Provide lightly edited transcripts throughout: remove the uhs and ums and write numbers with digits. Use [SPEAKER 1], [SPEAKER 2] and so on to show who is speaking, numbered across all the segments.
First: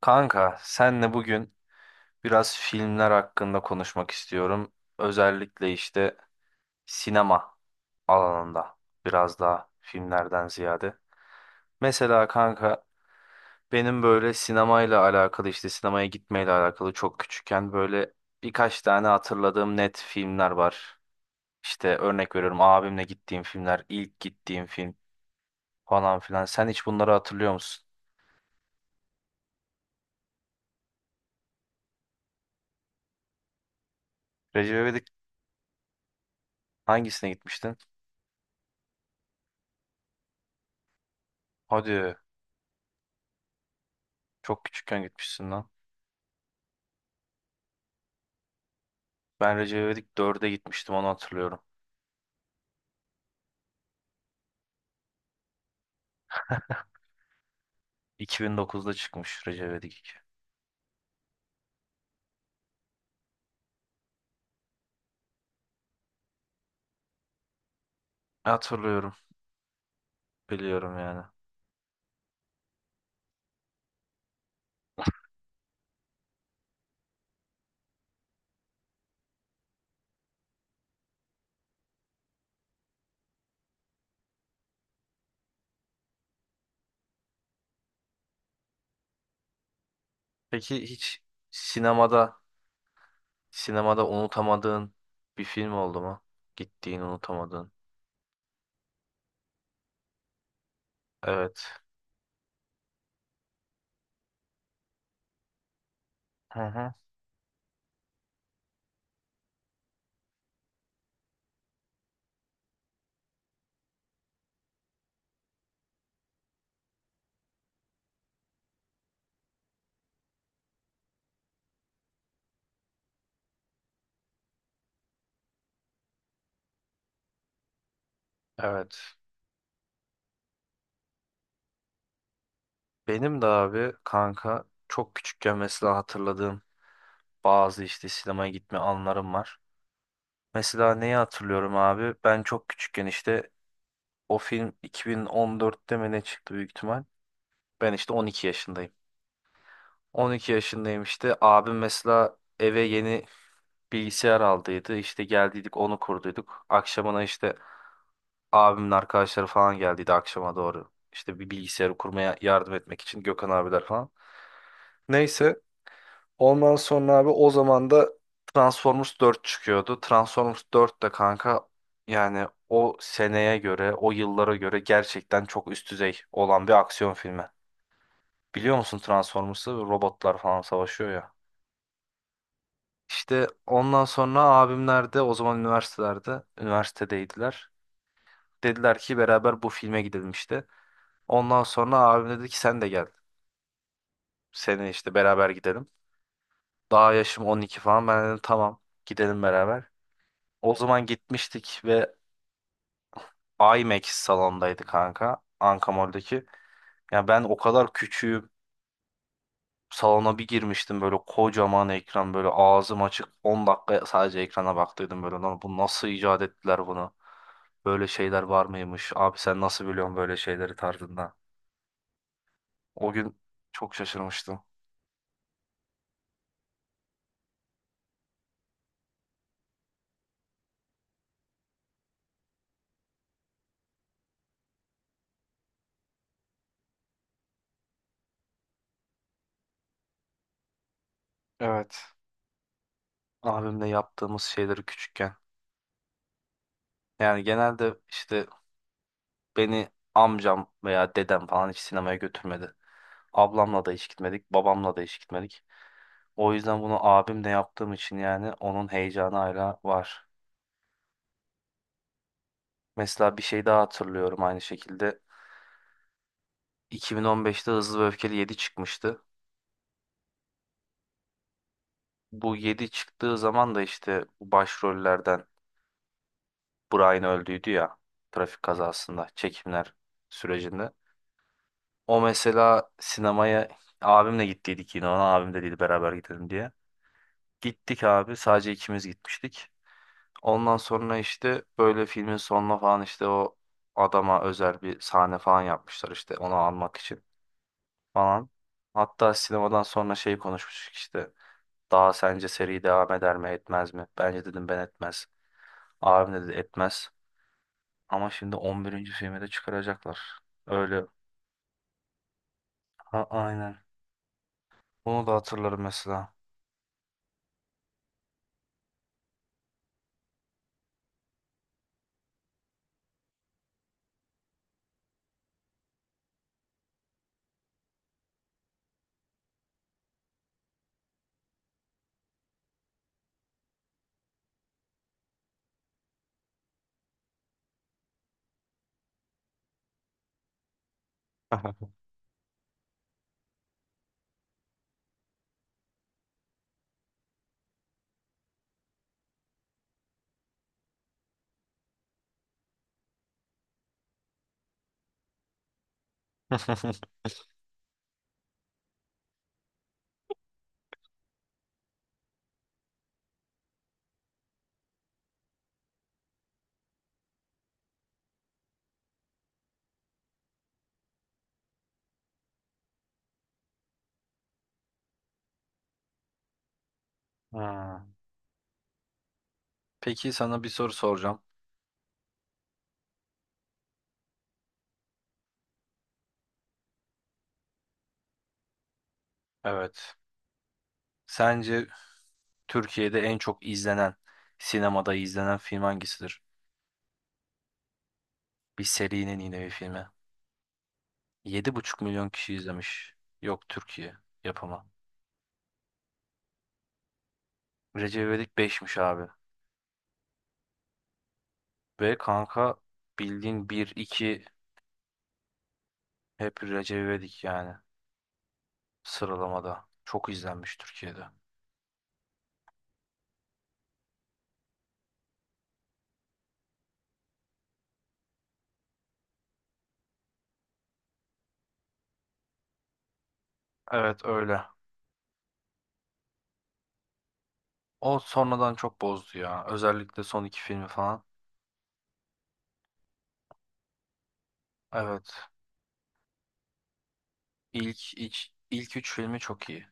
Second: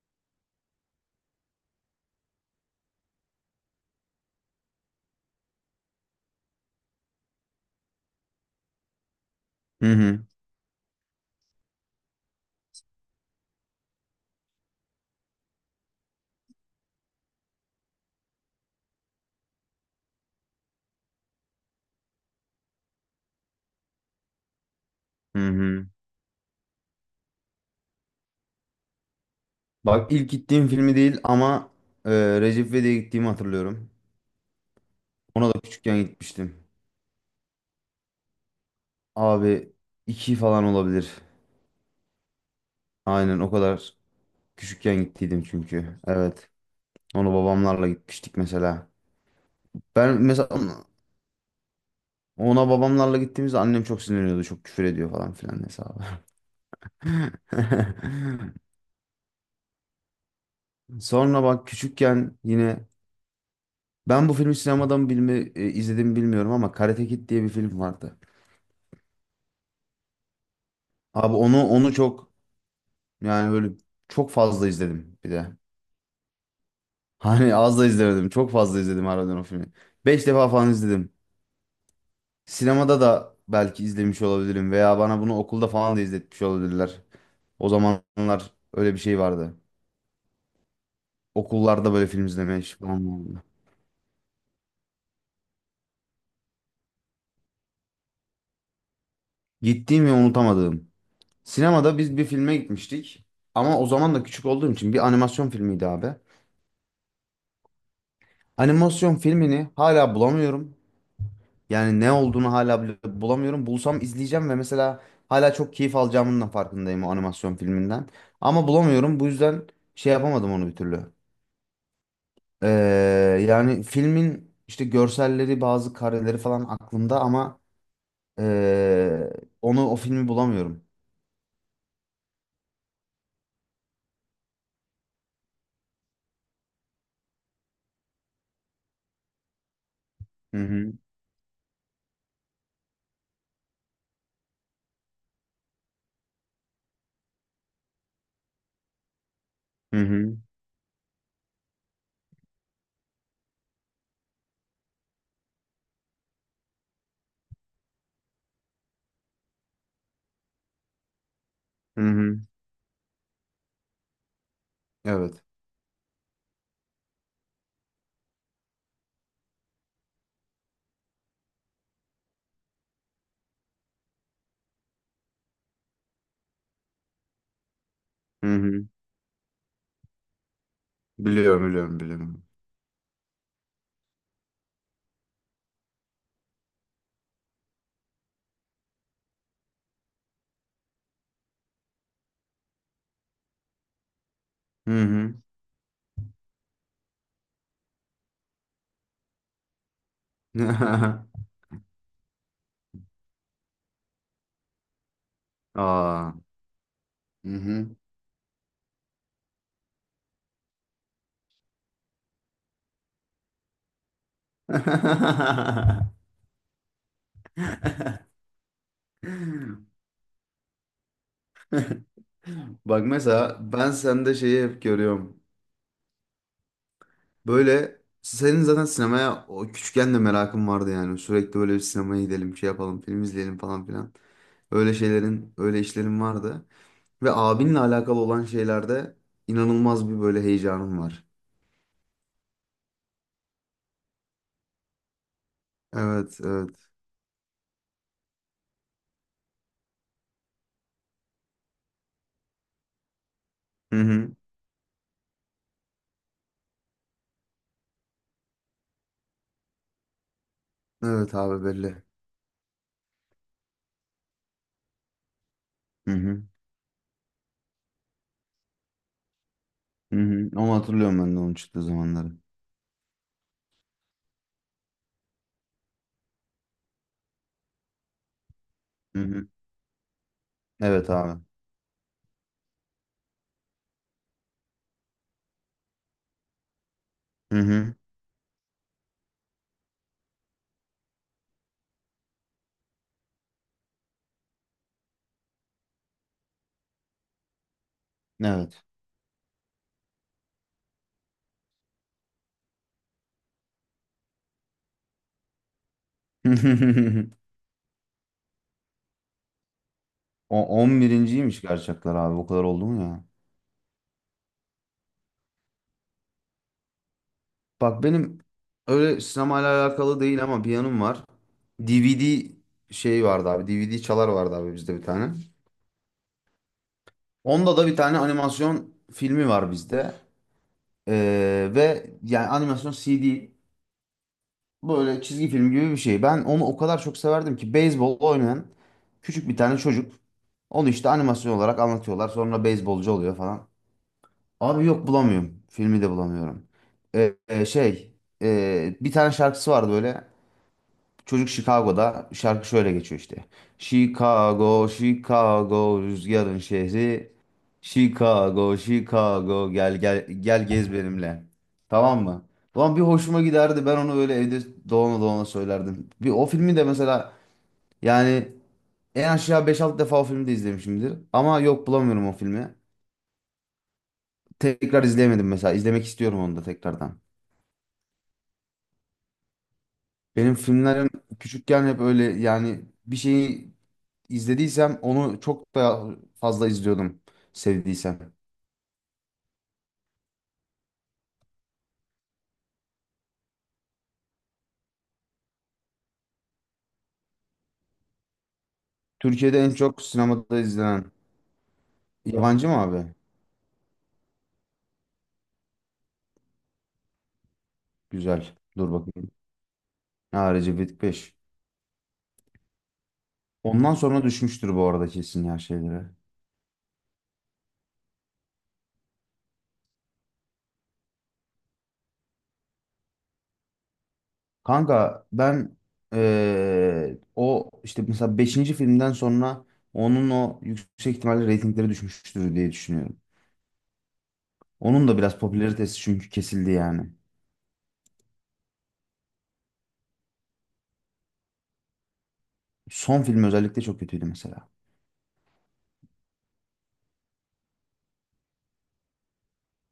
[SPEAKER 1] Kanka, senle bugün biraz filmler hakkında konuşmak istiyorum. Özellikle işte sinema alanında biraz daha
[SPEAKER 2] Hı hı.
[SPEAKER 1] filmlerden ziyade. Mesela kanka benim böyle sinemayla alakalı işte sinemaya gitmeyle alakalı çok küçükken böyle birkaç tane hatırladığım net filmler var. İşte örnek veriyorum abimle gittiğim filmler, ilk gittiğim film
[SPEAKER 2] Hı hı.
[SPEAKER 1] falan filan. Sen hiç bunları hatırlıyor musun?
[SPEAKER 2] Bak ilk gittiğim filmi değil ama e, Recep İvedik'e gittiğimi hatırlıyorum.
[SPEAKER 1] Recep İvedik
[SPEAKER 2] Ona da küçükken gitmiştim.
[SPEAKER 1] hangisine gitmiştin?
[SPEAKER 2] Abi iki falan olabilir.
[SPEAKER 1] Hadi
[SPEAKER 2] Aynen o kadar
[SPEAKER 1] çok
[SPEAKER 2] küçükken
[SPEAKER 1] küçükken
[SPEAKER 2] gittiydim
[SPEAKER 1] gitmişsin lan.
[SPEAKER 2] çünkü. Evet. Ona babamlarla gitmiştik mesela.
[SPEAKER 1] Ben Recep İvedik
[SPEAKER 2] Ben mesela
[SPEAKER 1] 4'e gitmiştim onu hatırlıyorum.
[SPEAKER 2] ona babamlarla gittiğimizde annem çok sinirleniyordu. Çok küfür ediyor falan filan hesabı.
[SPEAKER 1] 2009'da çıkmış Recep İvedik 2.
[SPEAKER 2] Sonra bak küçükken yine ben bu filmi sinemadan bilme, izlediğimi bilmiyorum ama Karate Kid diye bir film vardı.
[SPEAKER 1] Hatırlıyorum. Biliyorum yani.
[SPEAKER 2] Abi onu çok. Yani böyle çok fazla izledim bir de. Hani az da izlemedim. Çok fazla izledim harbiden o filmi. 5 defa falan izledim. Sinemada da belki izlemiş olabilirim veya bana bunu okulda falan da izletmiş olabilirler. O zamanlar öyle bir şey vardı.
[SPEAKER 1] Peki hiç
[SPEAKER 2] Okullarda böyle film
[SPEAKER 1] sinemada
[SPEAKER 2] izlemeye falan vardı.
[SPEAKER 1] sinemada unutamadığın bir film oldu mu? Gittiğin unutamadığın.
[SPEAKER 2] Gittiğim ve unutamadığım.
[SPEAKER 1] Evet.
[SPEAKER 2] Sinemada biz bir filme gitmiştik. Ama o zaman da küçük olduğum için bir animasyon filmiydi abi.
[SPEAKER 1] Hı hı.
[SPEAKER 2] Animasyon filmini hala bulamıyorum. Yani ne olduğunu hala bile bulamıyorum. Bulsam izleyeceğim ve mesela hala çok keyif alacağımın da farkındayım o animasyon filminden. Ama bulamıyorum. Bu yüzden şey yapamadım onu bir türlü. Ee, Yani filmin işte görselleri, bazı kareleri falan aklımda ama
[SPEAKER 1] Evet.
[SPEAKER 2] ee, o filmi bulamıyorum.
[SPEAKER 1] Benim de abi kanka çok küçükken mesela hatırladığım bazı işte sinemaya gitme anlarım var.
[SPEAKER 2] Hı hı.
[SPEAKER 1] Mesela neyi hatırlıyorum abi? Ben çok küçükken işte o film 2014'te mi ne çıktı büyük ihtimal. Ben işte 12 yaşındayım.
[SPEAKER 2] Hı hı.
[SPEAKER 1] 12 yaşındayım işte. Abim mesela eve yeni bilgisayar aldıydı. İşte geldiydik onu kurduyduk. Akşamına işte abimin arkadaşları falan geldiydi akşama doğru. İşte bir bilgisayarı
[SPEAKER 2] Hı
[SPEAKER 1] kurmaya
[SPEAKER 2] hı.
[SPEAKER 1] yardım etmek için Gökhan abiler falan.
[SPEAKER 2] Evet.
[SPEAKER 1] Neyse ondan sonra abi o zaman da Transformers 4 çıkıyordu. Transformers 4 de kanka yani o seneye göre, o yıllara göre gerçekten çok üst düzey olan bir aksiyon filmi.
[SPEAKER 2] Hı
[SPEAKER 1] Biliyor
[SPEAKER 2] hı.
[SPEAKER 1] musun Transformers'ı robotlar falan savaşıyor ya.
[SPEAKER 2] Biliyorum, biliyorum, biliyorum.
[SPEAKER 1] İşte ondan sonra abimler de o zaman üniversitelerde, üniversitedeydiler. Dediler ki beraber bu filme gidelim işte. Ondan sonra abim dedi ki sen de gel. Senin
[SPEAKER 2] Hı
[SPEAKER 1] işte
[SPEAKER 2] hı.
[SPEAKER 1] beraber gidelim. Daha yaşım 12 falan. Ben dedim tamam gidelim beraber. O zaman gitmiştik ve IMAX salondaydı kanka.
[SPEAKER 2] Aa.
[SPEAKER 1] Ankamol'daki. Ya ben
[SPEAKER 2] Hı
[SPEAKER 1] o
[SPEAKER 2] hı.
[SPEAKER 1] kadar küçüğüm. Salona bir girmiştim böyle kocaman ekran böyle ağzım açık 10 dakika sadece ekrana baktıydım böyle lan bu nasıl icat ettiler bunu? Böyle şeyler var mıymış? Abi sen nasıl biliyorsun böyle şeyleri tarzında?
[SPEAKER 2] Bak
[SPEAKER 1] O gün
[SPEAKER 2] mesela ben
[SPEAKER 1] çok
[SPEAKER 2] sende
[SPEAKER 1] şaşırmıştım.
[SPEAKER 2] şeyi hep görüyorum. Böyle senin zaten sinemaya o küçükken de merakın vardı yani. Sürekli böyle bir sinemaya gidelim, şey yapalım, film izleyelim falan filan. Öyle şeylerin, öyle işlerin vardı. Ve abinle alakalı olan şeylerde inanılmaz bir böyle heyecanım var.
[SPEAKER 1] Evet. Abimle yaptığımız şeyleri küçükken.
[SPEAKER 2] Evet, evet.
[SPEAKER 1] Yani genelde işte beni amcam veya dedem falan hiç sinemaya götürmedi. Ablamla da
[SPEAKER 2] Hı
[SPEAKER 1] hiç
[SPEAKER 2] hı.
[SPEAKER 1] gitmedik, babamla da hiç gitmedik. O yüzden bunu abimle yaptığım için yani onun heyecanı hala var.
[SPEAKER 2] Evet abi belli.
[SPEAKER 1] Mesela bir şey daha hatırlıyorum aynı şekilde.
[SPEAKER 2] Hı hı.
[SPEAKER 1] 2015'te Hızlı ve Öfkeli yedi çıkmıştı.
[SPEAKER 2] Hı hı. Ama hatırlıyorum ben de onun çıktığı zamanları.
[SPEAKER 1] Bu 7 çıktığı zaman da işte bu başrollerden Brian öldüydü ya trafik
[SPEAKER 2] Hı
[SPEAKER 1] kazasında
[SPEAKER 2] hı.
[SPEAKER 1] çekimler sürecinde.
[SPEAKER 2] Evet abi.
[SPEAKER 1] O mesela sinemaya abimle gittiydik yine ona abim de dedi beraber gidelim diye.
[SPEAKER 2] Hı hı.
[SPEAKER 1] Gittik abi sadece ikimiz gitmiştik. Ondan sonra işte böyle filmin sonuna falan işte o adama özel bir sahne falan yapmışlar işte onu almak için falan.
[SPEAKER 2] Evet.
[SPEAKER 1] Hatta sinemadan sonra şey konuşmuştuk işte. Daha sence seri devam eder mi etmez mi? Bence dedim ben etmez. Abim dedi etmez. Ama şimdi on birinci filmi de çıkaracaklar.
[SPEAKER 2] O on
[SPEAKER 1] Öyle.
[SPEAKER 2] birinciymiş gerçekler abi. O kadar oldu mu ya?
[SPEAKER 1] Ha, aynen. Bunu da hatırlarım mesela.
[SPEAKER 2] Bak benim öyle sinemayla alakalı değil ama bir yanım var. DVD şey vardı abi. DVD çalar vardı abi bizde bir tane. Onda da bir tane animasyon filmi var bizde. Ve yani animasyon CD böyle çizgi film gibi bir şey. Ben onu o kadar çok severdim ki beyzbol oynayan küçük bir tane çocuk. Onu işte animasyon olarak anlatıyorlar. Sonra beyzbolcu oluyor falan. Abi yok bulamıyorum. Filmi de bulamıyorum. Şey, bir tane şarkısı vardı böyle. Çocuk Chicago'da şarkı şöyle geçiyor işte. Chicago, Chicago rüzgarın şehri. Chicago, Chicago gel gel gel gez benimle. Tamam mı? Ulan bir hoşuma giderdi. Ben onu öyle evde dolana dolana söylerdim. Bir o filmi de mesela yani en aşağı 5-6 defa o filmi de izlemişimdir. Ama yok bulamıyorum o filmi. Tekrar izleyemedim mesela. İzlemek istiyorum onu da tekrardan.
[SPEAKER 1] Ha. Peki
[SPEAKER 2] Benim
[SPEAKER 1] sana bir soru
[SPEAKER 2] filmlerim
[SPEAKER 1] soracağım.
[SPEAKER 2] küçükken hep öyle yani bir şeyi izlediysem onu çok da fazla izliyordum sevdiysem.
[SPEAKER 1] Evet. Sence Türkiye'de en çok izlenen, sinemada izlenen film hangisidir? Bir serinin
[SPEAKER 2] Türkiye'de
[SPEAKER 1] yine bir
[SPEAKER 2] en çok
[SPEAKER 1] filmi.
[SPEAKER 2] sinemada izlenen
[SPEAKER 1] 7,5 milyon kişi
[SPEAKER 2] yabancı mı
[SPEAKER 1] izlemiş.
[SPEAKER 2] abi?
[SPEAKER 1] Yok Türkiye yapımı. Recep
[SPEAKER 2] Güzel.
[SPEAKER 1] İvedik
[SPEAKER 2] Dur
[SPEAKER 1] 5'miş abi.
[SPEAKER 2] bakayım. Ha, Recep İvedik 5.
[SPEAKER 1] Ve kanka bildiğin bir
[SPEAKER 2] Ondan sonra
[SPEAKER 1] 2
[SPEAKER 2] düşmüştür bu arada kesin ya şeylere.
[SPEAKER 1] hep Recep İvedik yani sıralamada. Çok izlenmiş Türkiye'de.
[SPEAKER 2] Kanka ben o işte mesela beşinci filmden sonra onun o yüksek ihtimalle reytingleri düşmüştür diye düşünüyorum.
[SPEAKER 1] Evet öyle.
[SPEAKER 2] Onun da biraz popülaritesi çünkü kesildi yani.
[SPEAKER 1] O sonradan çok bozdu ya. Özellikle son iki filmi falan.
[SPEAKER 2] Son film özellikle çok kötüydü mesela.
[SPEAKER 1] Evet. İlk, ilk, ilk üç filmi çok iyi.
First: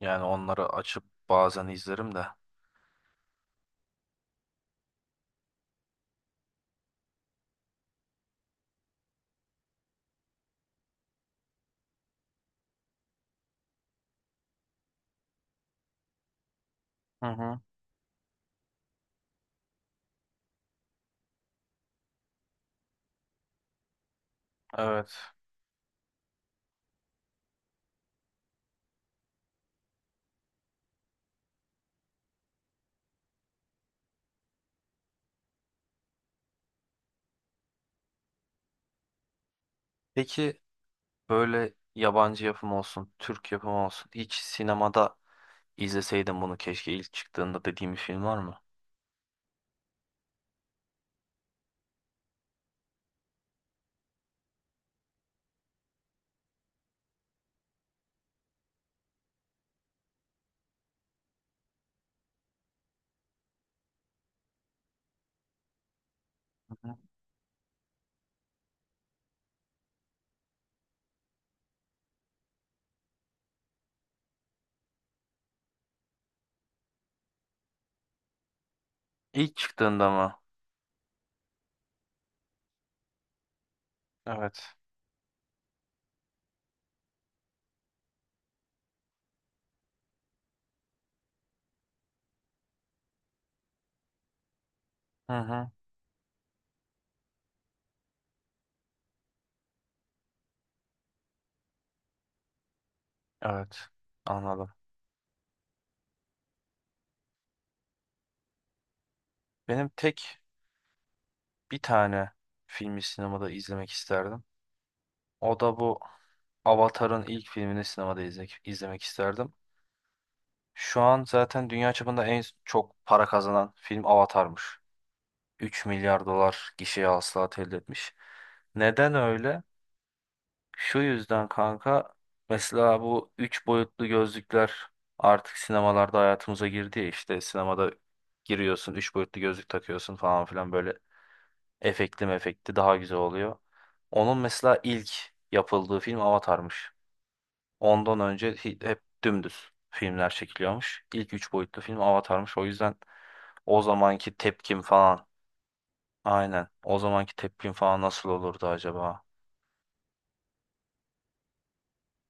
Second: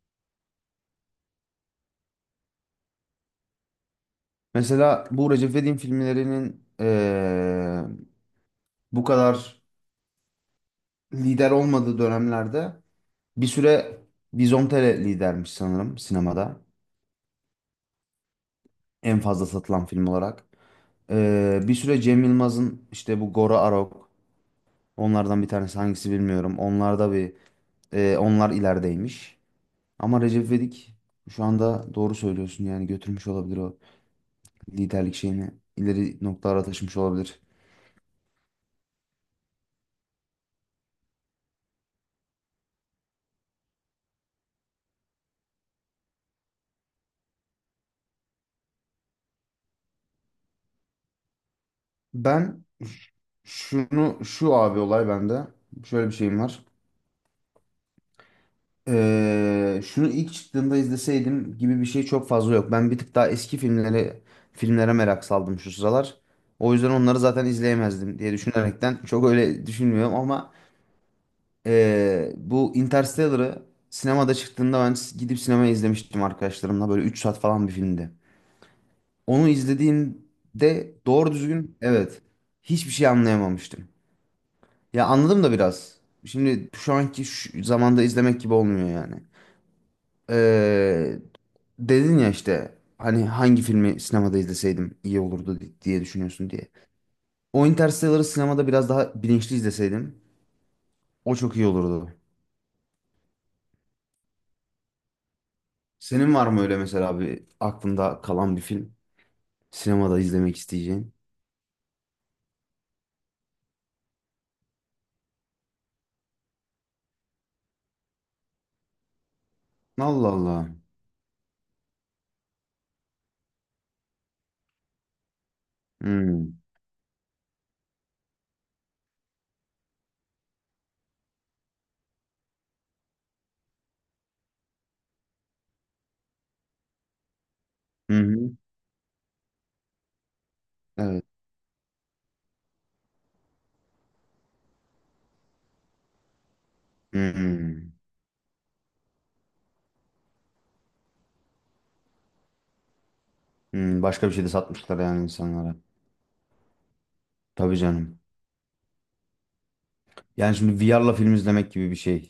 [SPEAKER 1] Yani onları açıp bazen izlerim de.
[SPEAKER 2] Mesela bu Recep İvedik'in filmlerinin bu kadar lider olmadığı dönemlerde bir süre Vizontele lidermiş sanırım sinemada.
[SPEAKER 1] Hı hı.
[SPEAKER 2] En fazla satılan film olarak. Bir süre Cem Yılmaz'ın işte bu Gora Arok
[SPEAKER 1] Evet.
[SPEAKER 2] onlardan bir tanesi hangisi bilmiyorum. Onlar da bir onlar ilerideymiş. Ama Recep İvedik şu anda doğru söylüyorsun yani götürmüş olabilir o liderlik şeyini ileri noktalara taşımış olabilir.
[SPEAKER 1] Peki böyle yabancı yapım olsun, Türk yapımı olsun. Hiç sinemada izleseydim bunu keşke ilk çıktığında dediğim bir film var mı?
[SPEAKER 2] Ben şunu şu abi, olay bende. Şöyle bir şeyim var. Şunu ilk çıktığında izleseydim gibi bir şey çok fazla yok. Ben bir tık daha eski filmlere merak saldım şu sıralar. O
[SPEAKER 1] Hı
[SPEAKER 2] yüzden
[SPEAKER 1] hı.
[SPEAKER 2] onları zaten izleyemezdim diye düşünerekten çok öyle düşünmüyorum ama bu Interstellar'ı sinemada çıktığında ben gidip sinemaya izlemiştim arkadaşlarımla. Böyle 3 saat falan bir filmdi. Onu
[SPEAKER 1] İlk çıktığında mı?
[SPEAKER 2] izlediğimde doğru düzgün evet hiçbir şey anlayamamıştım.
[SPEAKER 1] Evet.
[SPEAKER 2] Ya anladım da biraz. Şimdi şu anki şu zamanda izlemek gibi olmuyor yani. Ee, Dedin ya işte hani hangi filmi sinemada izleseydim iyi
[SPEAKER 1] Hı
[SPEAKER 2] olurdu
[SPEAKER 1] hı.
[SPEAKER 2] diye düşünüyorsun diye. O Interstellar'ı sinemada biraz daha bilinçli izleseydim o çok iyi olurdu.
[SPEAKER 1] Evet. Anladım.
[SPEAKER 2] Senin var mı öyle mesela bir aklında kalan bir film
[SPEAKER 1] Benim
[SPEAKER 2] sinemada
[SPEAKER 1] tek
[SPEAKER 2] izlemek isteyeceğin?
[SPEAKER 1] bir tane filmi sinemada izlemek isterdim. O da bu Avatar'ın ilk filmini sinemada izlemek isterdim.
[SPEAKER 2] Allah Allah.
[SPEAKER 1] Şu an zaten dünya çapında en çok para kazanan film Avatar'mış. 3 milyar
[SPEAKER 2] Hmm.
[SPEAKER 1] dolar gişe hasılat elde etmiş. Neden öyle? Şu yüzden kanka mesela bu 3 boyutlu gözlükler artık sinemalarda hayatımıza girdi ya işte sinemada
[SPEAKER 2] Hı hı.
[SPEAKER 1] giriyorsun 3 boyutlu gözlük takıyorsun falan filan böyle
[SPEAKER 2] Evet.
[SPEAKER 1] efektli mefekti daha güzel oluyor. Onun mesela ilk yapıldığı film Avatar'mış.
[SPEAKER 2] Hı hı.
[SPEAKER 1] Ondan önce hep dümdüz filmler çekiliyormuş. İlk üç boyutlu film Avatar'mış. O yüzden o
[SPEAKER 2] Hı. Başka bir
[SPEAKER 1] zamanki
[SPEAKER 2] şey de
[SPEAKER 1] tepkim
[SPEAKER 2] satmışlar yani
[SPEAKER 1] falan.
[SPEAKER 2] insanlara.
[SPEAKER 1] Aynen. O zamanki tepkim
[SPEAKER 2] Tabii
[SPEAKER 1] falan
[SPEAKER 2] canım.
[SPEAKER 1] nasıl olurdu acaba?
[SPEAKER 2] Yani şimdi VR'la film izlemek gibi bir şey.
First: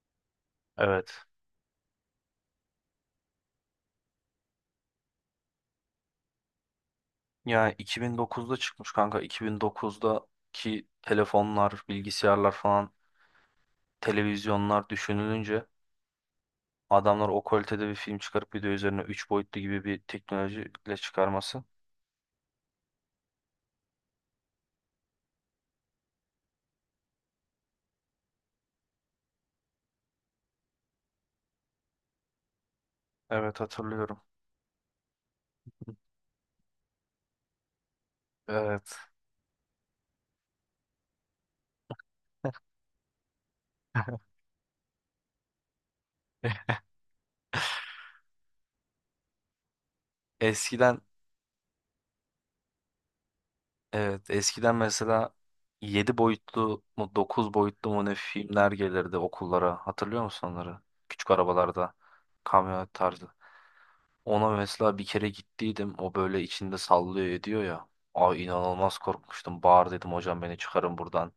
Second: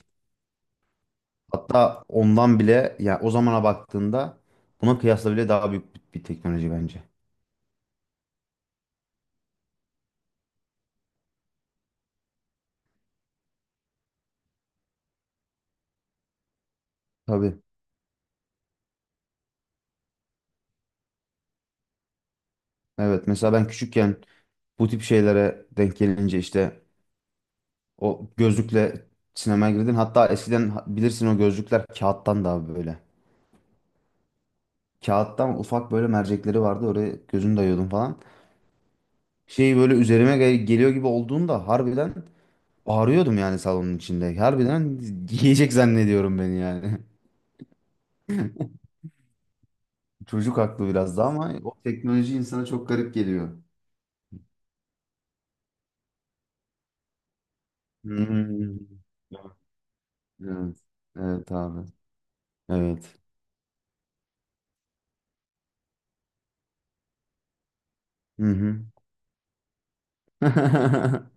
[SPEAKER 1] Evet.
[SPEAKER 2] Hatta ondan bile ya o zamana baktığında buna kıyasla bile daha büyük bir teknoloji bence.
[SPEAKER 1] Yani 2009'da çıkmış kanka. 2009'daki telefonlar, bilgisayarlar falan, televizyonlar düşünülünce adamlar o
[SPEAKER 2] Tabii.
[SPEAKER 1] kalitede bir film çıkarıp bir de üzerine 3 boyutlu gibi bir teknolojiyle çıkarması.
[SPEAKER 2] Evet. Mesela ben küçükken bu tip şeylere denk gelince işte o gözlükle sinemaya girdim. Hatta eskiden bilirsin o gözlükler kağıttan daha böyle.
[SPEAKER 1] Evet hatırlıyorum.
[SPEAKER 2] Kağıttan ufak böyle mercekleri vardı. Oraya gözünü dayıyordum falan.
[SPEAKER 1] Evet.
[SPEAKER 2] Şey böyle üzerime geliyor gibi olduğunda harbiden bağırıyordum yani salonun içinde. Harbiden yiyecek zannediyorum beni yani. Çocuk haklı
[SPEAKER 1] Eskiden
[SPEAKER 2] biraz da ama o teknoloji insana çok garip geliyor.
[SPEAKER 1] evet eskiden mesela yedi boyutlu mu 9 boyutlu mu ne filmler
[SPEAKER 2] Hmm.
[SPEAKER 1] gelirdi okullara. Hatırlıyor musun
[SPEAKER 2] Evet.
[SPEAKER 1] onları? Küçük
[SPEAKER 2] Evet abi.
[SPEAKER 1] arabalarda kamyonet
[SPEAKER 2] Evet.
[SPEAKER 1] tarzı. Ona mesela bir kere gittiydim. O böyle içinde sallıyor ediyor ya.
[SPEAKER 2] Hı
[SPEAKER 1] Ay
[SPEAKER 2] hı.
[SPEAKER 1] inanılmaz korkmuştum. Bağır dedim hocam beni çıkarın buradan.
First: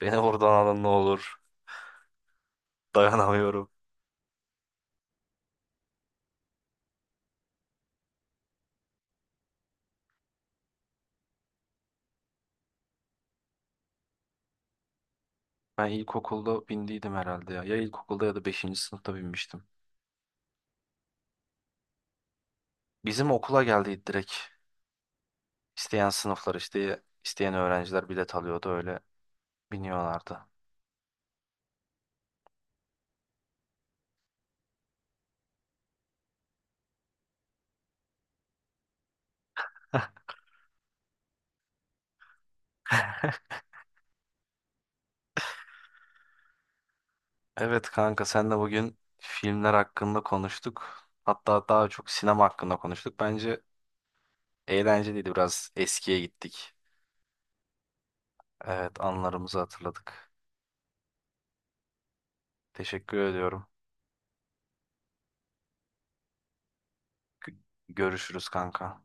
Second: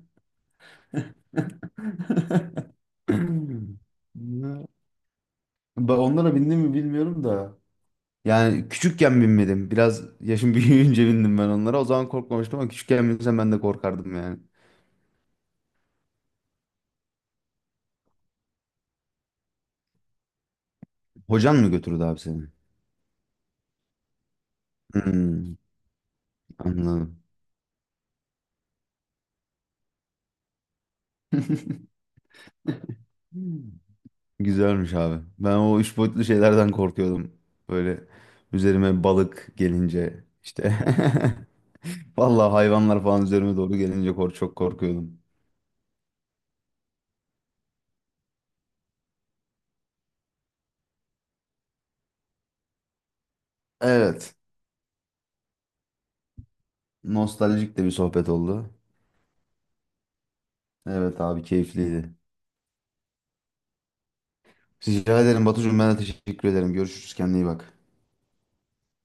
[SPEAKER 1] Beni buradan alın ne olur. Dayanamıyorum.
[SPEAKER 2] Ben onlara bindim mi bilmiyorum da. Yani küçükken binmedim. Biraz yaşım büyüyünce bindim ben onlara. O zaman korkmamıştım ama küçükken binsem ben de korkardım yani.
[SPEAKER 1] Ben ilkokulda bindiydim herhalde ya. Ya ilkokulda ya da beşinci sınıfta binmiştim.
[SPEAKER 2] Hocan mı götürdü abi seni?
[SPEAKER 1] Bizim okula geldi direkt.
[SPEAKER 2] Hmm,
[SPEAKER 1] İsteyen sınıflar işte
[SPEAKER 2] anladım.
[SPEAKER 1] isteyen öğrenciler bilet alıyordu öyle biniyorlardı.
[SPEAKER 2] Güzelmiş abi. Ben o 3 boyutlu şeylerden korkuyordum. Böyle üzerime balık gelince işte. Vallahi hayvanlar falan üzerime doğru gelince çok korkuyordum.
[SPEAKER 1] Evet kanka senle bugün filmler hakkında konuştuk. Hatta daha çok sinema hakkında konuştuk. Bence
[SPEAKER 2] Evet.
[SPEAKER 1] eğlenceliydi biraz eskiye gittik.
[SPEAKER 2] Nostaljik de bir sohbet oldu.
[SPEAKER 1] Evet anılarımızı hatırladık.
[SPEAKER 2] Evet abi keyifliydi.
[SPEAKER 1] Teşekkür ediyorum.
[SPEAKER 2] Rica ederim Batucuğum ben de teşekkür ederim. Görüşürüz kendine iyi
[SPEAKER 1] Gö-
[SPEAKER 2] bak.
[SPEAKER 1] Görüşürüz kanka.